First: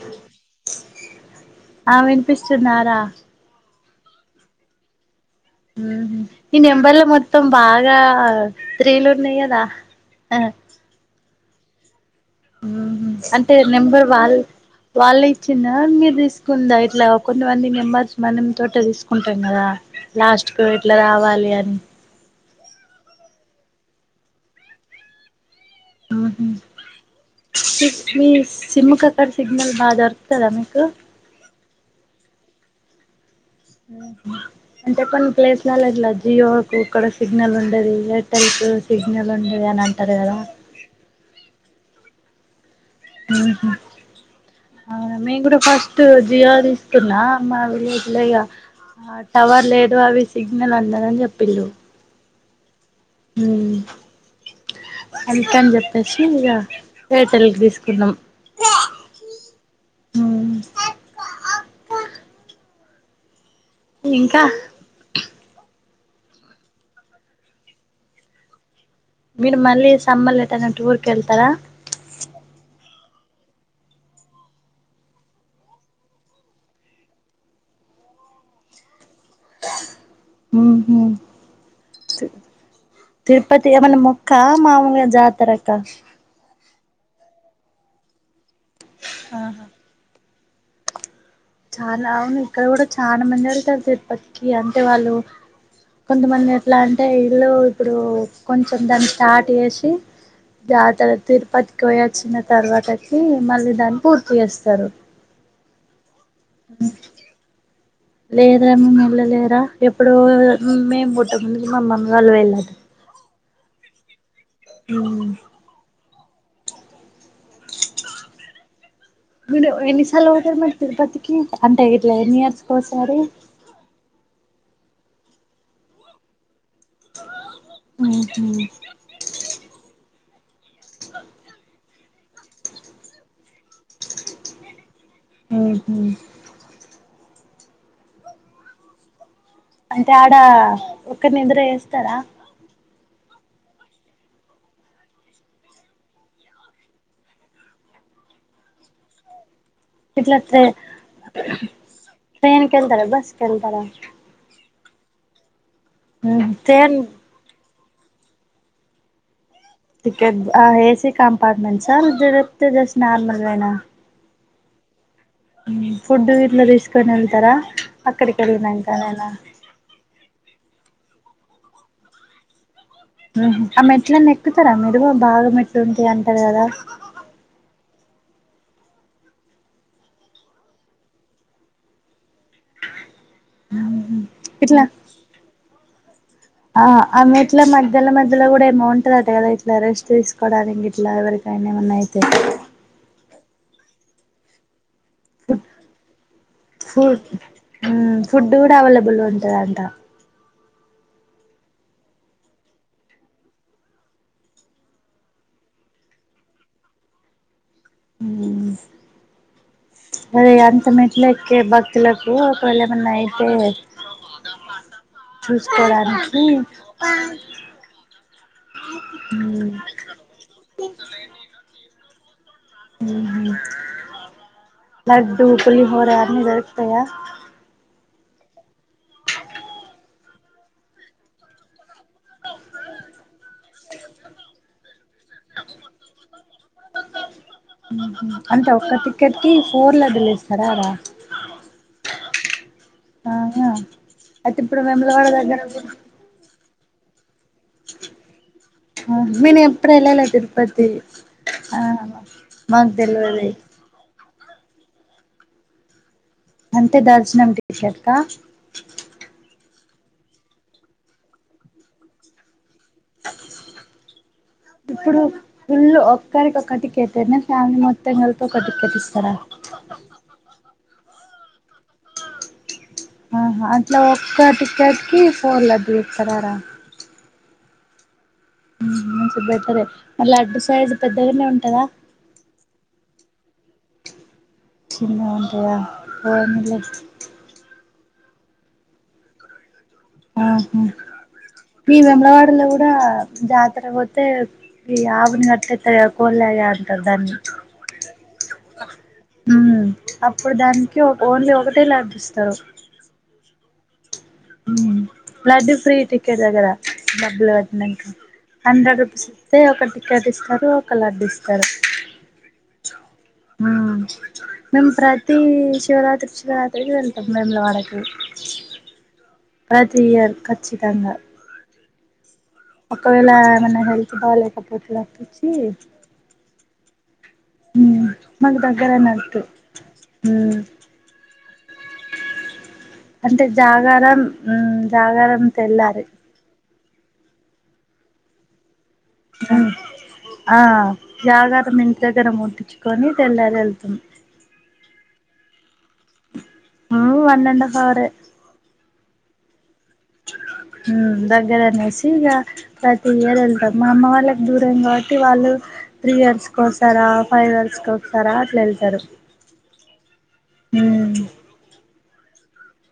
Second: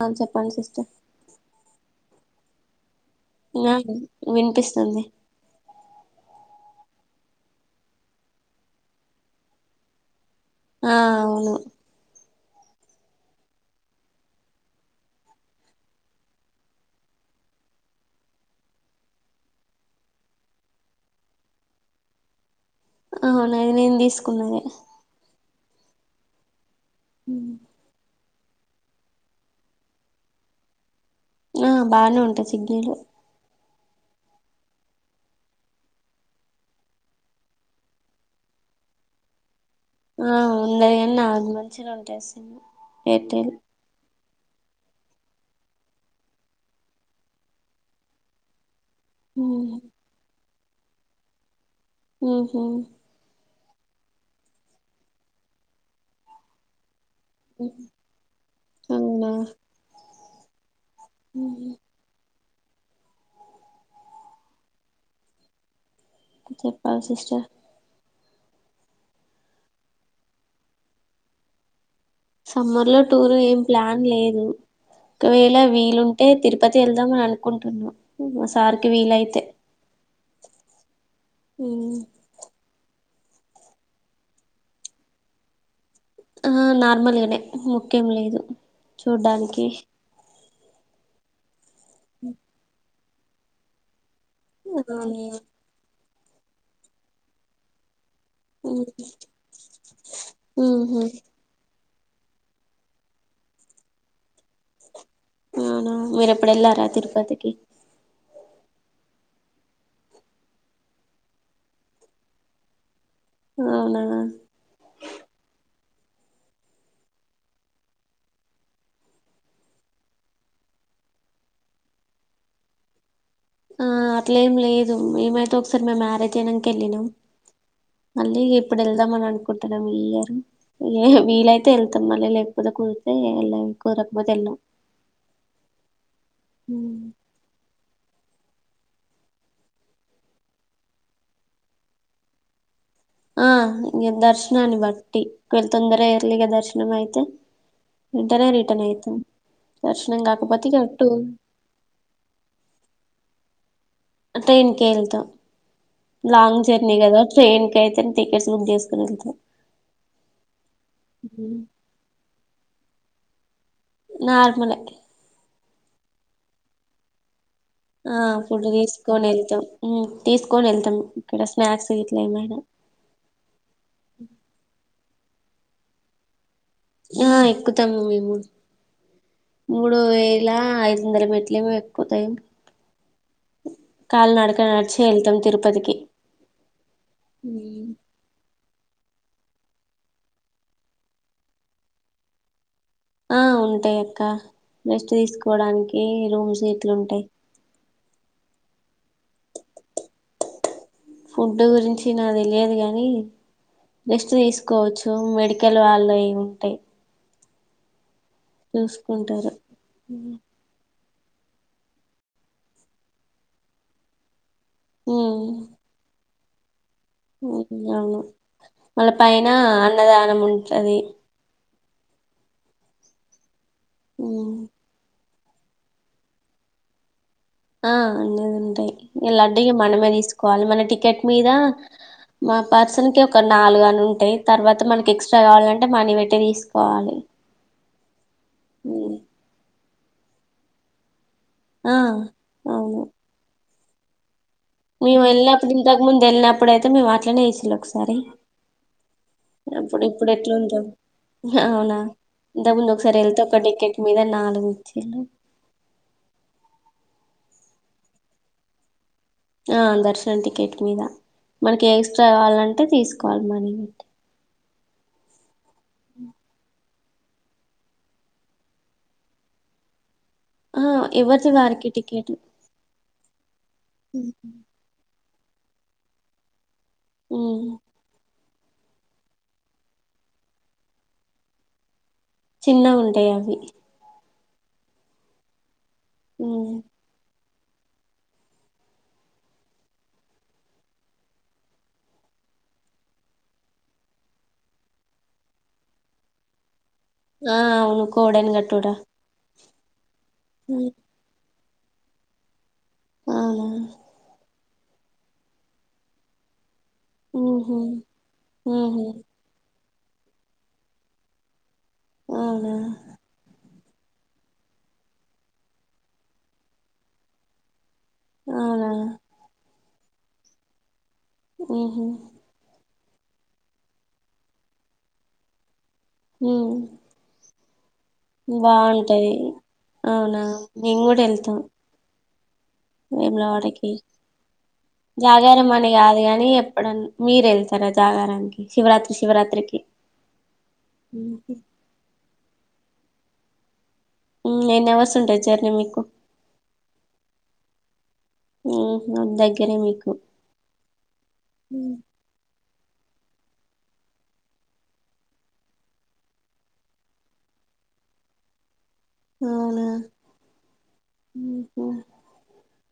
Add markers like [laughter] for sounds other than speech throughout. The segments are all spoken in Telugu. అవును చెప్పండి సిస్టర్ ఆ వినిపిస్తున్నారా ఆ వినిపిస్తుంది ఈ నెంబర్లో మొత్తం బాగా త్రీలు ఉన్నయ్ కదా ఆ ఆ అవును అంటే నెంబర్ వాళ్ళ వాళ్ళు ఇచ్చిందా మీరు తీసుకుందా ఇట్లా కొంతమంది నెంబర్స్ మనం తోట తీసుకుంటాం కదా లాస్ట్ కు ఇట్లా రావాలి అని అవును అది నేను తీసుకున్నదె ఆహ [unintelligible] సిమ్ కక్కడ సిగ్నల్ బాగా దొరుకుతదా మీకు ఆ బానే ఉంటాయి సిగ్నలు అంటే కొన్ని ప్లేస్లలో ఇట్లా జియో కు ఇక్కడ సిగ్నల్ ఉండది ఎయిర్టెల్ కు సిగ్నల్ ఉండది అని అంటారు కదా ఆ ఉందరి ఎన్న నార్మల్ చిన ఉంటేసీ ఎయిర్టెల్ అవును మేము కూడా ఫస్ట్ జియో తీసుకున్న మళ్ళీ ఇట్లా ఇగ టవర్ ఉమ్, లేట్ వవి సిగ్ నేను వందనని చెప్పిళ్ళు ఉహ హ అందుకని చెప్పేసి ఇగా ఎయిర్టెల్ కు తీసుకున్నం హ ఉహు ఇంకా చెప్పాలి సిస్టర్ మీరు మళ్ళీ సంమ్మల్ ఎటైనా టూరుకెల్తరా సమ్మర్ లో టూర్ ఏం ప్లాన్ లేదు ఒకవేళ వీలుంటే తిరుపతి వెళ్దాం అని అనుకుంటున్నాం మా సారికి వీలైతే హ అ తిరుపతి ఏమన ముొక్కా మామగా జాతరక్క ఆ నార్మల్గానే ముఖ్యం లేదు ఆహా చూడ్డానికి చాలా అవును ఇక్కడ కూడా ఛా మజర కతే ప క అంతే వాళ్ళు అవును కొంతమంది ఎట్లా అంటే ఇల్లు ఇప్పుడు కొంచెం ఉమ్, దాన్ని స్టార్ట్ చేసి ఉహు జాతర తిరుపతి ఎక్కువ వచ్చిన తర్వాతకి మళ్ళీ దాన్ని పూర్తి చేస్తారు నానా మ అప్పుడ ఎలా రా తరుపతికి లేదరా మేము వెళ్ళలేరా ఎప్పుడు మేము పుడ్ట్ట ముందు మామ్మమ్మ వాళ్ళు వెళ్ళదు అవునా అవు మీరు ఎన్నిసార్లు అవుతారు మరి తిరుపతికి అంటే ఇట్లా ఎన్ని ఇయర్స్కోసారి ఆ అట్లే ఏం లేదు ఏమైతే ఒకసారి మేము మ్యారేజ్ అయ్యాక ెళ్ళినాం మళ్ళీ ఇప్పుడు వెళ్దాం అని అనుకు య ఏ వీలైతే వెళ్తాం మళ్ళీ లేకపోతే కూరితేళ కురకపోతే వెళాం ఆహ అంటే ఆడ ఒక్కరి నిద్ర వేస్తారా ఆ ఇ దర్శనని బట్టి వెళ తొందర ఇర్లిగా దర్శనం అయితే రింటనే రిటర్న్ యితే ఇట్ల ట్రైన్ కళ్తార బస్ చెకన్ పా ట్రైన్కిళతో లాంగ్ జర్నీ ట్రైన్ అద ట్రైన్ కైతే తటిెట్స్లుమ్ స్ టికెట్ ఆ ఏసి కంపార్ట్మెంట్ సార్ నార్మలవెనా నార్మలె ఫుడ్ ఇట్ల తీసుకని వెళ్తారా. ఆ అక్కడికి ఫుడ్ తీసుకొని వెళ్ళినాకనేనా వెళ్తాం ఉ తీసుకొని వెళ్తాం. ఇక్కడ స్నాక్స్ ఇట్లా ఏమైనా ఆమెట్లలను ఎక్కుతారామె ఎ బాగా మెట్లుంటాయి అంటారు కదా. ఆ ఎక్కుతాము మేము మూడు వేల ఐదు వందల మెట్లుమో ఎక్కువతాయి. ఇట్లా అ ఇట్లా మధ్యలో మధ్యలో బగుంటందట కదా ఇట్లా రెస్ట్ తీసుకోవడానికి ఇం ఇట్లా ఎవరికైనా ఏమన్నా అయితే ఆ ఉంటాయ అక్క రెస్ట్ తీసుకోవడానికి రూమ్స్ ఇట్లు ఉంటాయి. హు ఫుడ్ కూడా అవైలబుల్ ఉంటదంట. ఫుడ్ గురించి నాకు తెలియదు కానీ రెస్ట్ తీసుకోవచ్చు. మెడికల్ వాళ్ళువి ఉంటాయి. చూసుకుంటారు. అరే అంత మ లెక్కే భక్తులకు ఒకవేళ ఏమన్నా అయితే ఉమ్, చూసుకోవడానికి ఉ అవును వాళ్ళ పైన మ్మ్ అన్నదానం ఉంటది. ఉ [unintelligible] ఊ లడ్డు, పులిహోర అన్ని దొరుకుతాయా ఆ అనేది ఉంటాయి. ఇలాడ్డ మనమే తీసుకోవాలి. మన టికెట్ మీద మా పర్సన్ కి ఒక నాలుగుని ఉంటాయి. తర్వాత మనకి ఎక్స్ట్రా కావాలంటే మనీ పెట్టి తీసుకోవాలి. ఉహ [unintelligible] అంత ఒక్క హ్మ్. టికెట్ కి ఫోర్ లడ్డులు ఇస్తారా అడా ఆ అవును ఆహా అయితే ఇప్పుడు మేము వేములవాడ దగ్గర వెళ్ళినప్పుడు, ఇంతకుముందు వెళ్ళినప్పుడు. ఇప్పుడైతేేము అట్నే ఒకసారి నేను ఎప్పుడు అప్పుడు వెళ్ళలే ఇప్పుడు ఎట్లాందో తిరుపతి ఆ అవునా మాకు ఇంతకుముందు ఒకసారి వెళ్తే తెల్వది ఒక టికెట్ మీద నాలుగు వచ్చిండు అంతే దర్శనం టికెట్ క ఆ దర్శన టికెట్ మీద మనకి ఎక్స్ట్రాకావాలంటే తీసుకోవాలి. మనీ బట్టి ఇప్పుడు ఫుల్లు ఒక్కరికి ఒకటిక్కట్ అనే ఫ్యామిలీ మొత్తం కలిపి ఒక టిక్కెట్ ఇస్తారా ఆ ఎవరితే వరకిటిక్కట్ ఆహా అట్లా ఒక్కటిక్కట్ కి ఫోన్ లబి ఇస్తారార ఉహు ఉహు మంచి బెటరే లడ్డు సైజు పెద్దగానే ఉంటందా చిన్నఉంటాయి అవి చిన్నఉంటయా పోనిల్ ఆహ ఈ వెమలవాడలో కూడా జాతర పోతే ఈ ఆవుని అట్టేట్ట కోడి లాగా ఆడి ఆ అవును కోడని కట్టూడా హ అప్పుడు దానికి ఒక ఓన్లీ ఒక అే అభిస్తారు అవునా బ్లడ్ ఫ్రీ టికెట్ వగర డబ్బులు ఉహు పెట్టినాంక హండ్రెడ్ ఉహు రూపీస్ ఇస్తే ఒకటి దిస్తారు ఒక లడ్డిస్తారు అవునా మేము ప్రతీ శివరాత్రి శివరాత్రకి వెళ్తాం మేములు వాడకి అవునా ప్రతియర్ కచ్చి తంగా ఆఓహో ఒకవేళ ఏమైన్నా హెల్త్ బాలేకపోతే అప్పించి హ మాకు బాగుంటాది దగ్గరన్నట్టు అవునా మేము కూడా వెళ్తాం అంటే వేములవాడకి జాగారం జాగారం తెళ్లాలి ఇప్పుడ మీర వెళ్తారా జాగారానికి శివరాత్రి శివరాత్రికి ఆ జగార మంత దగర ముటిచ్చ కొని తెల్లారి వెళ్తుాం ఎయిన్వర్స్ ఉండచ్చారు మీకు వన్ అండ్ హఫ్ ఆరు ఉ అందక హ దగ్గర నేసిగ ప్రతి ఇయర్ వెళ్తారు మా అమ్మ వాళ్ళకి దూరంం కాబట్టి వాళ్ళు త్రీ ఇయర్స్కి వస్తారా ఫైవ్ ఇయర్స్కి వస్తారా అట్లా వెళ్తారు అవునా అకా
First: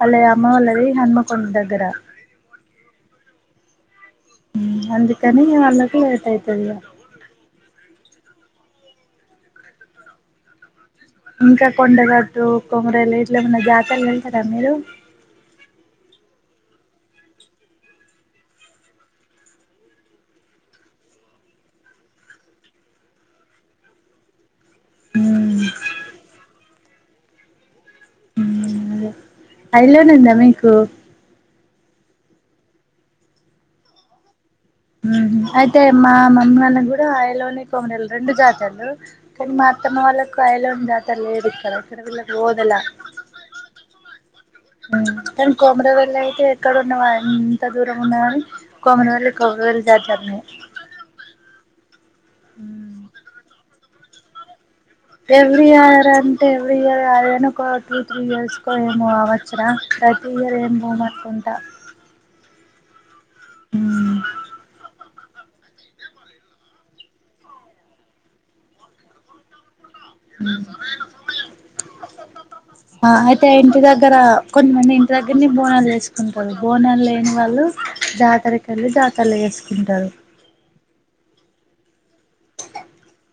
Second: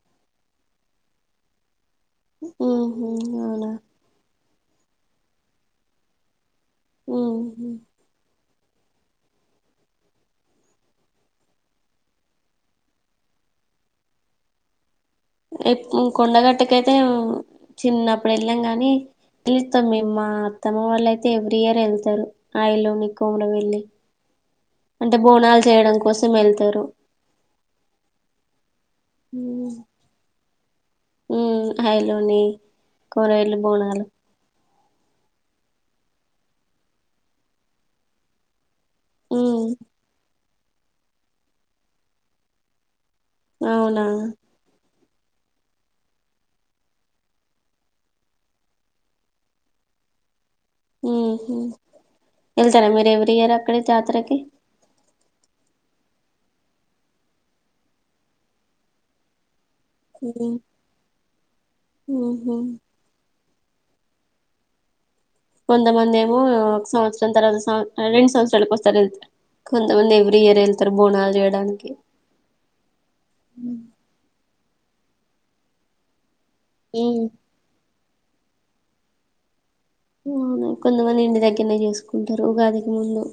అల్ే అమ్మవల్ది హనుమ కొండ దగ్గర ఆ అవునా అందుకని న వాళ్ళకి వేట అయి తెలియ అ ఇంకా కొండగట్టు కొమరలు ఇట్ల ఏమన్నా జాతలు వెళ్తారా మీరు కొండగట్టక అయితే చిన్నప్పుడు వెళ్ళాం కాని పిలుస్తాం మేము మా అత్తమ్మ వాళ్ళయితే ఎవ్రీ ఇయర్ వెళ్తారు ఆయలోనిీ కోమర వెళ్ళి అంటే బోనాలు చేయడం కోసం వెళ్తారు అయిలోనందా మీకు స అయలోని కొరళ పోనాాలు అయితే మా మమ్మ అన్న కూడా అయలోనే కొమరలు రెండు జాతలు కానీ ఉమ్ మాత్తమ వా య జాత లే ఇక్కడ వల పోదల అవునా కానీ కోమరవెల్లి అయితే ఎక్కడన్నా ఎంత దూరం ఉన్నాని కోమరవెల్లి కోమరవెల్లి దాచారని హ హ ఎతరా మ మీరు ఎవీ ఇయర్ అక్కడ జాత్రరకి ఎవ్రీ ఇయర్ అంటే ఎవ్రీ ఇయర్ అదేనుకో టూ త్రీ ఇయర్స్కో ఏమో అవచ్చరా ప్రతి ఇయరు ఏన్ బా మతుంట అ ఆహ హ కొంతమంది ఏమో ఒక సంవత్సరం తర్వాత సం రెండు సంవత్సరాలకు వస్తారు వెళ్తే కొంతమంది ఎవ్రీ ఇయర్ వెళ్తారు బోనాలు చేయడానికి కొంత మంది ఇంటి దగ్గర ని బోనాలు చేేసుకు పల్పోన ఉమ్ లేని వాళ్ళు జాతరకిళ దాతలు వేస్త ఆవు కొంత మంది ఇంటి దక్ ఎక్కనే చేసుకుంటారు ఉగాదికి ముందు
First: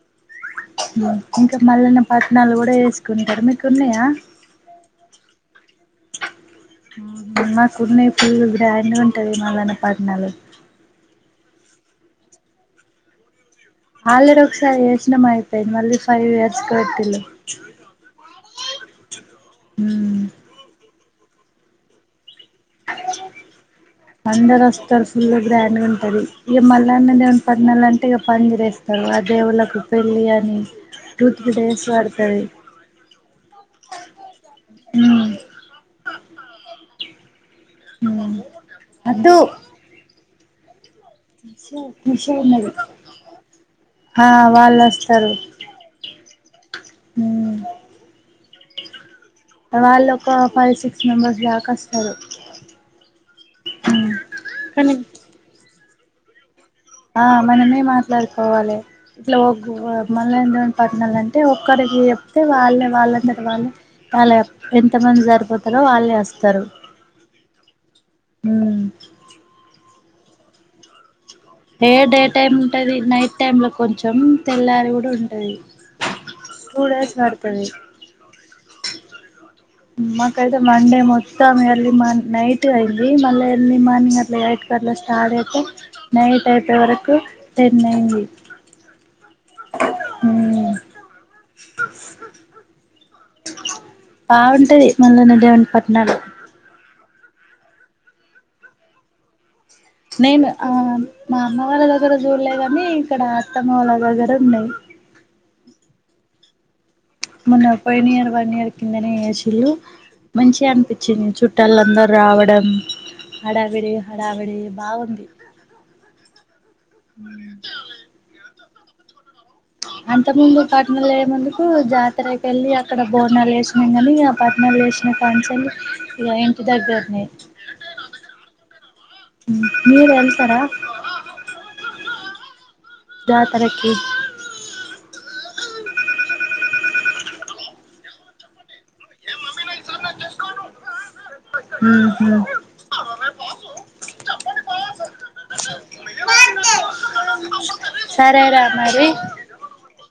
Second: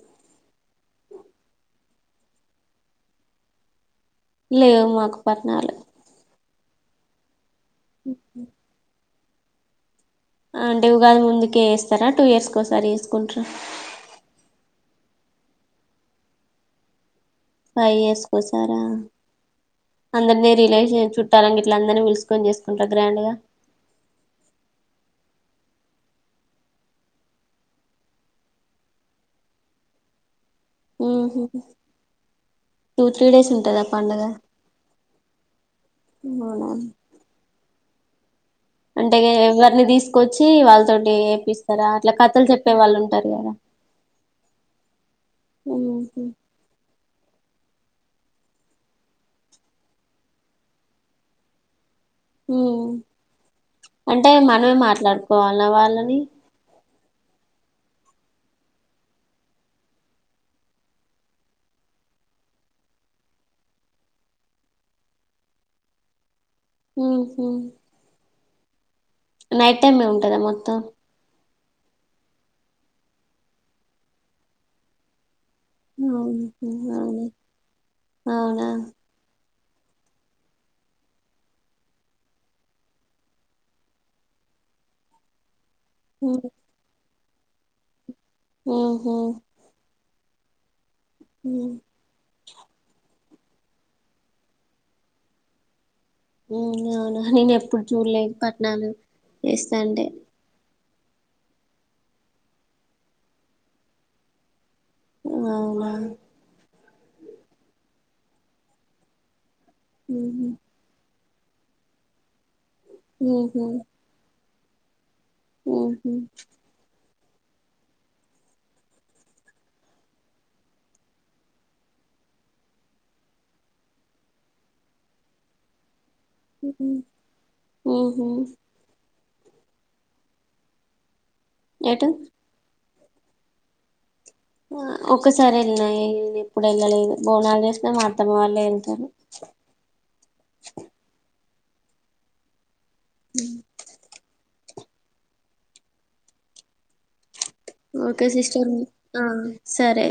ఇంకా మళ్లన పట్టనాాలు కూడా వేసుకుంటారు మీకు ఉన్నాయా లేవు మాకు పట్నాలు మన్ పడ్ అట్టది మల్లన పట్నాలు కాదు ముందుకే వేస్తారా టూ ఇయర్స్కి ఒకసారి వేసుకుంటార ఆలడ ఒకసారి యోజన అయిపోయింది మళ్ళీ ఫైవ్ ఇయర్స్ కట్టిలు ఫైవ్ ఇయర్స్కిసారా అందరినీ రిలేషన్షప్ చు తరంగ ఇట్లందని పిల్ సి అందరోస్తారు ఫుల గ్రాండ్ గుంటది ఇగ మల్లన్న దేవుని పట్నాలు అంటే ఇగ పందిరెస్తారు ఆ దేవుళ్ళకు పెళ్ళి అని టు ఉహు త్రీ డేస్ పడుతది టూ త్రీ డేస్ ఉంటదా పండుగ హు అవునా ఉ అంటే ఇగ ఎవరిని తీసుకు వచ్చి వాళ్ళతో ంటీ ఏపిస్తారా అట్లా నిష కథలు ఉన్నది చెప్పే వాళ్ళు ఉంటారు కదా ఆ వాళ్ళు హు వాళ్ళొ ఒక ఫైవ్ సిక్స్ మెంబర్స్ దాక వస్ ఉ అంటే మనమే కానీ మాట్లాడుకోవాల్నా వాళ్ళను నీ ఆ మనమే మాట్లాడుకోవాలే ట్లోకు ఆ మల్లన్న దేవుని పట్నాలు అంటే ఒక్కరికి చెప్తే వాళ్ళే వాళ్ళంతట వాళ్ళే వాళ్ళు ఎంత మంది సరిపోతారో వాళ్ళే వస్తారు మ్ హు హు మొత్తం ఏే డే టైమ్ ఉంటది నైట్ టైమ్ లో కొంచెం తెల్లారి కూడా ఉంటది అవున టూ డేస్ అవున పడుతది అవునా మాకైతే మండే మొత్తం ఎర్లీ మార్ నైట్ అయింది మళ్ళ ఎర్లీ మార్నింగ్ అట్లా ఎయిట్ అట్లా స్టార్ట్ చెత్తే నైట్ అయి పోయే వరకు టెన్ అయ్యింది మ్ హు మ్ అ బాగుంటది మల్లన్న దేవుని పట్నాలు అవునా నేను ఎప్పుడు చూడలేదు పట్నాలు చేస్తాంటే నేను ఆ మా అమ్మ వాళ్ళ దగ్గర చూడలే కాని ఇక్కడ అత్తమ్మ వాళ్ళ దగ్గర ఉన్నాయి అవునా మోన్న పోయిన ఇయర్ వన్ ఇయర్ కిందనే చేసి ళ్ళు ఉహు మంచిగా అనిపించింది చుట్టాలందరూ రావడం హడావిడి హడావిడి బాగుంది మ్ హు మ్ అంత ముందు పట్టణాలు లేముందుకు జాతర కెళ్ళి అక్కడ బోనాలు వేసినం కాని ఇగ పట్నలు వేసిన ఏశిన కంచెలి ఇగ ఇంటి దగ్గర్నే ఉహు మీరు ఎళ్తారా తూ జాతరకి ఆ ఒక్కసారి వెళ్ళినయే నేను ఎప్పుడు వెళ్ళలేదు బోనాలు చేసిన మా అత్తమ్మ వాళ్ళే వెళ్తారు హుహు హ ఓకే సరేరా సిస్టర్ మ్ మరి ఆ సరే